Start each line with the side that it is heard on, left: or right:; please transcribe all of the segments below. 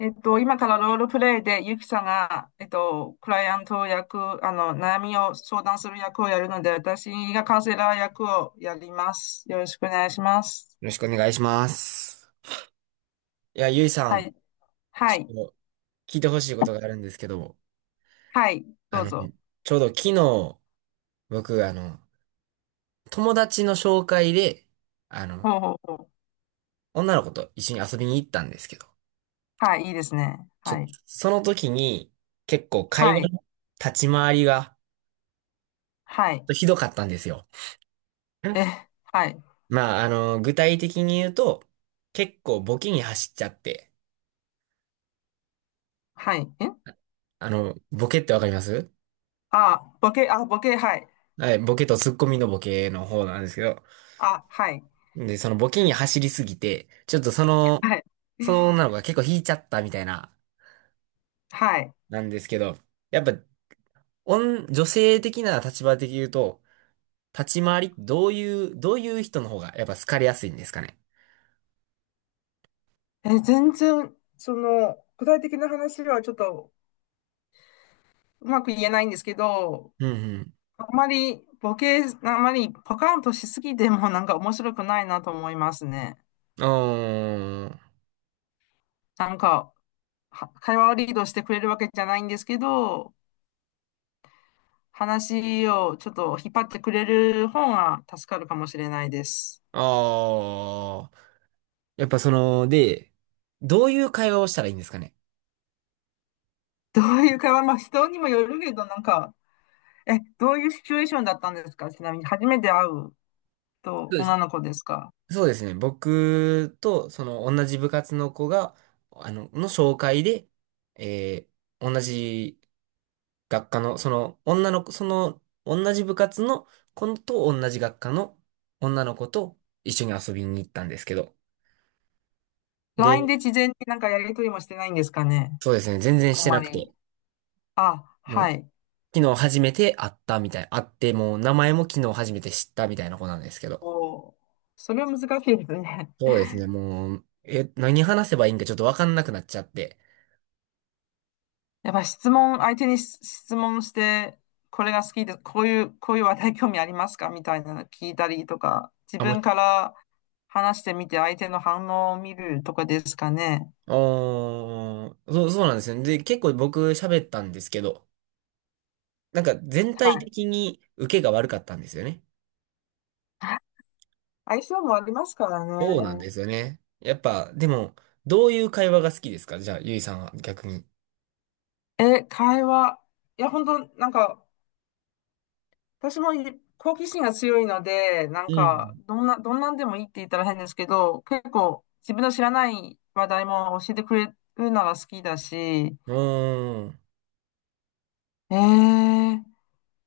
left: 今からロールプレイで、ゆきさんが、クライアント役、あの、悩みを相談する役をやるので、私がカウンセラー役をやります。よろしくお願いします。
right: よろしくお願いします。いや、ゆいさ
left: は
right: ん、
left: い。は
right: ち
left: い。
right: ょっと聞いてほしいことがあるんですけど、
left: はい。どうぞ。
right: ちょうど昨日、僕、友達の紹介で、あ
left: ほ
right: の、
left: うほうほう。
right: 女の子と一緒に遊びに行ったんですけど、
left: はい。いいですね。
right: ちょっ
left: は
right: と、
left: い。
right: その時に、結構会
left: は
right: 話
left: い。
right: の立ち回りが
left: はい。
right: ひどかったんですよ。ん
left: え、はい。
right: まあ、具体的に言うと、結構ボケに走っちゃって、
left: はい。え
right: ボケってわかります？
left: あ、ボケ、はい。
right: はい、ボケとツッコミのボケの方なんですけど、
left: あ、はい。
right: で、そのボケに走りすぎて、ちょっと
left: はい。
right: その女の子が結構引いちゃったみたいな、
left: はい。
right: なんですけど、やっぱ、女性的な立場的に言うと、立ち回り、どういう人の方がやっぱ好かれやすいんですかね。
left: え、全然、その、具体的な話はちょっとうまく言えないんですけど、
right: うん
left: あまり、ボケ、あまりパカンとしすぎてもなんか面白くないなと思いますね。
right: うん。うーん。
left: なんか、は会話をリードしてくれるわけじゃないんですけど、話をちょっと引っ張ってくれる方が助かるかもしれないです。
right: ああ。やっぱで、どういう会話をしたらいいんですかね。
left: どういう会話、まあ人にもよるけど、なんか、え、どういうシチュエーションだったんですかちなみに、初めて会うと
right: そうです
left: 女
right: ね。
left: の子ですか？
right: そうですね。僕と、同じ部活の子が、紹介で、えー同じ学科の、女の子、同じ部活の子と同じ学科の女の子と一緒に遊びに行ったんですけど。
left: LINE
right: で、
left: で事前になんかやりとりもしてないんですかね。
right: そうですね、全然
left: あ
right: し
left: ん
right: て
left: ま
right: なく
left: り。
right: て、
left: あ、
right: も
left: は
right: う、
left: い。
right: 昨日初めて会ったみたい、会って、もう名前も昨日初めて知ったみたいな子なんですけど。
left: おー、それは難しいですね。
right: そうですね、もう、何話せばいいんかちょっとわかんなくなっちゃって。
left: やっぱ質問、相手にし質問して、これが好きで、こういう、こういう話題興味ありますかみたいなの聞いたりとか、自
right: あ、もう、
left: 分から話してみて相手の反応を見るとかですかね。
right: おー、そうなんですよね。で、結構僕喋ったんですけど、なんか全
left: は
right: 体
left: い。
right: 的に受けが悪かったんですよね。
left: 相性もありますから
right: そうなんで
left: ね。
right: すよね。やっぱ、でも、どういう会話が好きですか？じゃあ、ゆいさんは逆に。
left: え、会話。いや、本当なんか、私もい好奇心が強いので、なん
right: う
left: か、
right: ん。
left: どんな、どんなんでもいいって言ったら変ですけど、結構自分の知らない話題も教えてくれるなら好きだし、
right: うーん。
left: えー、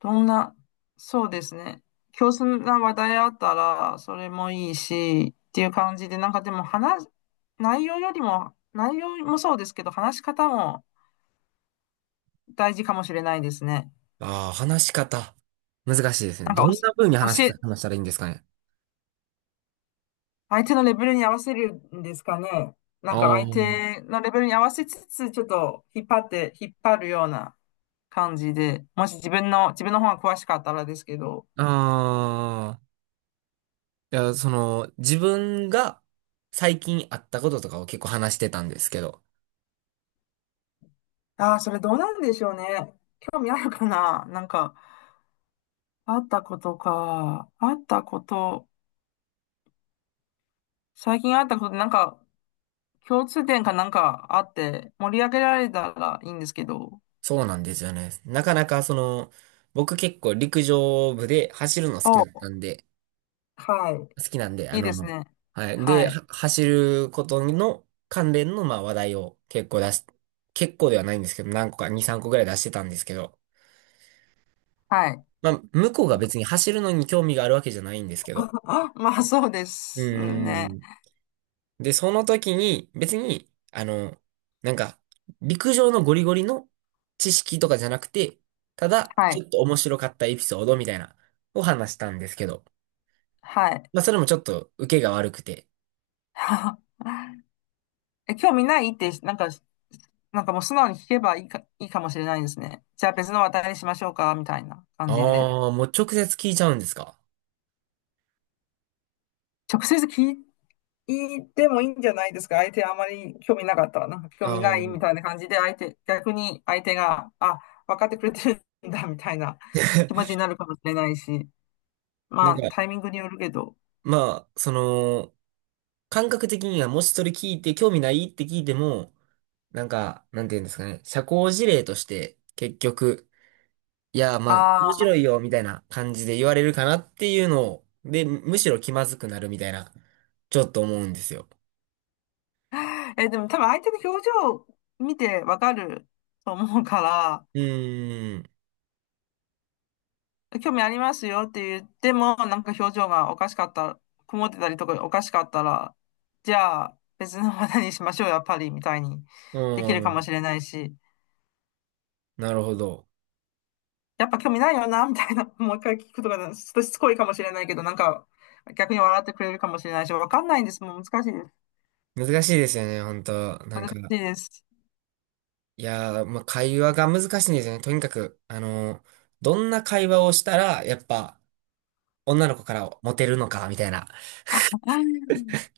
left: どんな、そうですね。共通な話題あったら、それもいいし、っていう感じで、なんかでも話、内容よりも、内容もそうですけど、話し方も大事かもしれないですね。
right: ああ、話し方。難しいですね。
left: なん
right: ど
left: か
right: ん
left: おし、
right: な風に
left: 教え、
right: 話したらいいんですかね。
left: 相手のレベルに合わせるんですかね。なんか相
right: あ
left: 手のレベルに合わせつつ、ちょっと引っ張って、引っ張るような感じで、もし自分の、自分の方が詳しかったらですけど。
right: あ、ああ、いや、自分が最近あったこととかを結構話してたんですけど、
left: ああ、それどうなんでしょうね。興味あるかななんか、あったことか。あったこと、最近あったことなんか、共通点かなんかあって、盛り上げられたらいいんですけど。
right: そうなんですよね。なかなか、僕結構陸上部で走るの
left: お、は
right: 好きなんで、
left: い。いいですね。
right: はい。
left: は
right: で、
left: い。
right: は走ることの関連の、まあ、話題を結構出す。結構ではないんですけど、何個か、2、3個ぐらい出してたんですけど、
left: はい。
right: まあ、向こうが別に走るのに興味があるわけじゃないんですけど、
left: あ、まあそうで
right: う
left: す
right: ー
left: ね。
right: ん。で、その時に、別に、なんか、陸上のゴリゴリの知識とかじゃなくて、ただ、
left: は
right: ち
left: い。
right: ょっと面白かったエピソードみたいな、を話したんですけど、
left: はい。
right: まあ、それもちょっと受けが悪くて、
left: え、興味ないって、なんか、なんかもう素直に聞けばいいか、いいかもしれないですね。じゃあ別の話題にしましょうか、みたいな感
right: ああ、
left: じで。
right: もう直接聞いちゃうんですか？
left: 直接聞いてもいいんじゃないですか。相手あまり興味なかったら、なんか興
right: あ
left: 味ないみ
right: ー
left: たいな感じで、相手、逆に相手が、あ、分かってくれてるんだ、みたいな気持ちに なるかもしれないし。
right: な
left: ま
right: んか、
left: あ、タイミングによるけど。
right: まあ、感覚的には、もしそれ聞いて、興味ないって聞いても、なんか、なんていうんですかね、社交辞令として、結局、いや、まあ、面
left: あ
right: 白い
left: あ。
right: よ、みたいな感じで言われるかなっていうのを、で、むしろ気まずくなるみたいな、ちょっと思うんですよ。
left: え、でも多分相手の表情見てわかると思うから、
right: うーん、
left: 興味ありますよって言っても、なんか表情がおかしかったら、曇ってたりとかおかしかったら、じゃあ別の話題にしましょう、やっぱり、みたいに
right: う
left: できるかも
right: ん、
left: しれないし、
right: なるほど。
left: やっぱ興味ないよな、みたいな、もう一回聞くとか、ちょっとしつこいかもしれないけど、なんか逆に笑ってくれるかもしれないし、わかんないんです。もう難しいです。
right: 難しいですよね、本当なん
left: 難し
right: か、
left: いです。
right: いやー、まあ、会話が難しいんですよね。とにかく、どんな会話をしたら、やっぱ、女の子からモテるのか、みたいな。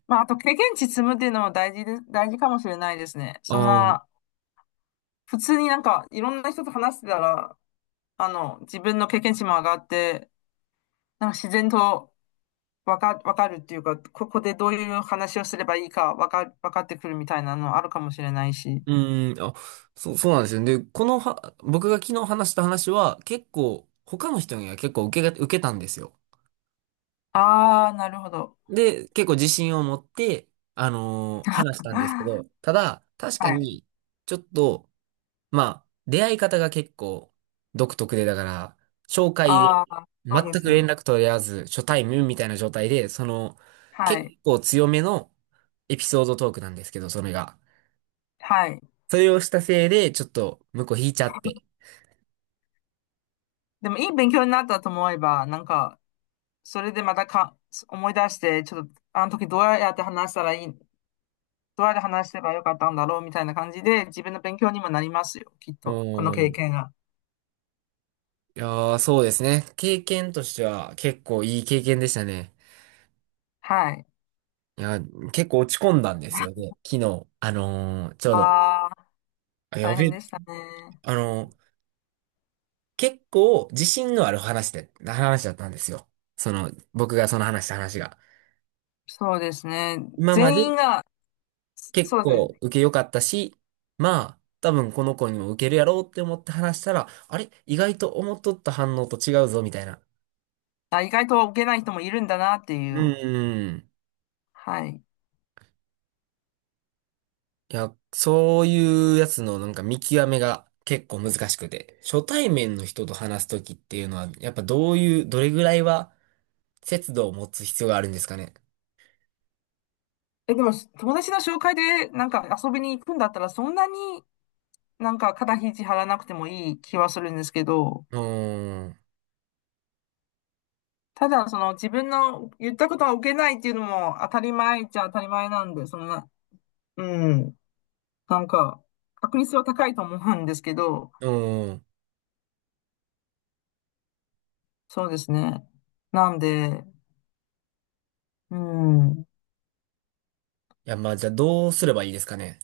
left: まあ、あと経験値積むっていうのも大事で、大事かもしれないですね。そん
right: ああ、う
left: な、普通になんかいろんな人と話してたら、あの、自分の経験値も上がって、なんか自然とわか、わかるっていうか、ここでどういう話をすればいいかわか、わかってくるみたいなのあるかもしれないし。
right: ーん、あ、そうなんですよね。で、このは、僕が昨日話した話は、結構、他の人には結構受けたんですよ。
left: ああ、なるほど。
right: で、結構自信を持って、話し たんですけ
left: は
right: ど、ただ、確か
left: い。
right: に、ちょっと、まあ、出会い方が結構、独特で、だから、紹介で、
left: ああ、そ
right: 全
left: うです
right: く連
left: ね。
right: 絡取り合わず、初対面みたいな状態で、
left: は
right: 結
left: い。
right: 構強めのエピソードトークなんですけど、それが。
left: はい。
right: それをしたせいで、ちょっと向こう引いちゃって。
left: でもいい勉強になったと思えば、なんか、それでまたか、思い出して、ちょっと、あの時どうやって話したらいい、どうやって話せばよかったんだろうみたいな感じで、自分の勉強にもなりますよ、きっ
right: う
left: と。この経
right: ん。
left: 験が。
right: いやー、そうですね。経験としては結構いい経験でしたね。
left: はい。
right: いや、結構落ち込んだんですよ ね。昨日、ちょうど。
left: ああ、
right: あや
left: 大
right: べ
left: 変
right: え、
left: でしたね。
right: あのー結構自信のある話だったんですよ。僕がその話した話が。
left: そうですね。
right: 今ま
left: 全
right: で
left: 員が、
right: 結
left: そうですね。
right: 構受け良かったし、まあ、多分この子にも受けるやろうって思って話したら、あれ意外と思っとった反応と違うぞ、みたいな。
left: あ、意外と受けない人もいるんだなってい
right: う
left: う。
right: ん。
left: はい。
right: いや、そういうやつのなんか見極めが結構難しくて、初対面の人と話すときっていうのは、やっぱどういう、どれぐらいは節度を持つ必要があるんですかね。
left: え、でも、友達の紹介でなんか遊びに行くんだったら、そんなになんか肩肘張らなくてもいい気はするんですけど、
right: うーん。
left: ただ、その自分の言ったことは受けないっていうのも当たり前っちゃ当たり前なんで、そんな、うん、なんか、確率は高いと思うんですけど、
right: うーん。
left: そうですね。なんで、うん。
right: いや、まあじゃあどうすればいいですかね。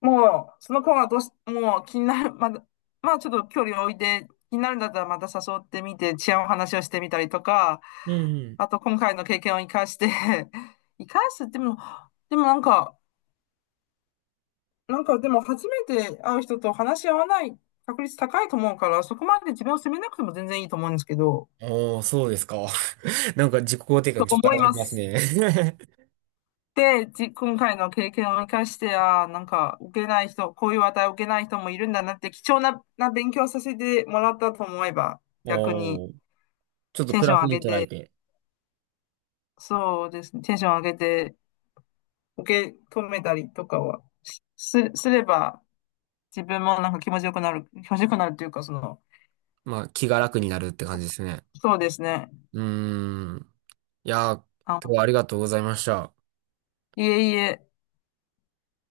left: もう、その子はどうし、もう気になる、まだ、まあちょっと距離を置いて、気になるんだったらまた誘ってみて、治安の話をしてみたりとか、
right: うん
left: あと今回の経験を生かして 生かすっても、でもなんか、なんかでも初めて会う人と話し合わない確率高いと思うから、そこまで自分を責めなくても全然いいと思うんですけど、
right: うん。おー、そうですか。なんか自己肯定感
left: と
right: ちょっと
left: 思
right: 上
left: い
right: がり
left: ま
right: ます
left: す。
right: ね。
left: で、じ、今回の経験を生かして、あーなんか、受けない人、こういう話題を受けない人もいるんだなって、貴重な、な勉強させてもらったと思えば、逆に
right: おー、ちょっと
left: テン
right: プ
left: ショ
right: ラ
left: ン
right: ス
left: 上
right: に
left: げ
right: 捉え
left: て、
right: て、
left: そうですね、テンション上げて、受け止めたりとかは、しす、すれば、自分もなんか気持ちよくなる、気持ちよくなるというか、その、
right: まあ気が楽になるって感じですね。
left: そうですね。
right: うーん。いやー、今日
left: あ、
right: はありがとうございました。
left: いえいえ。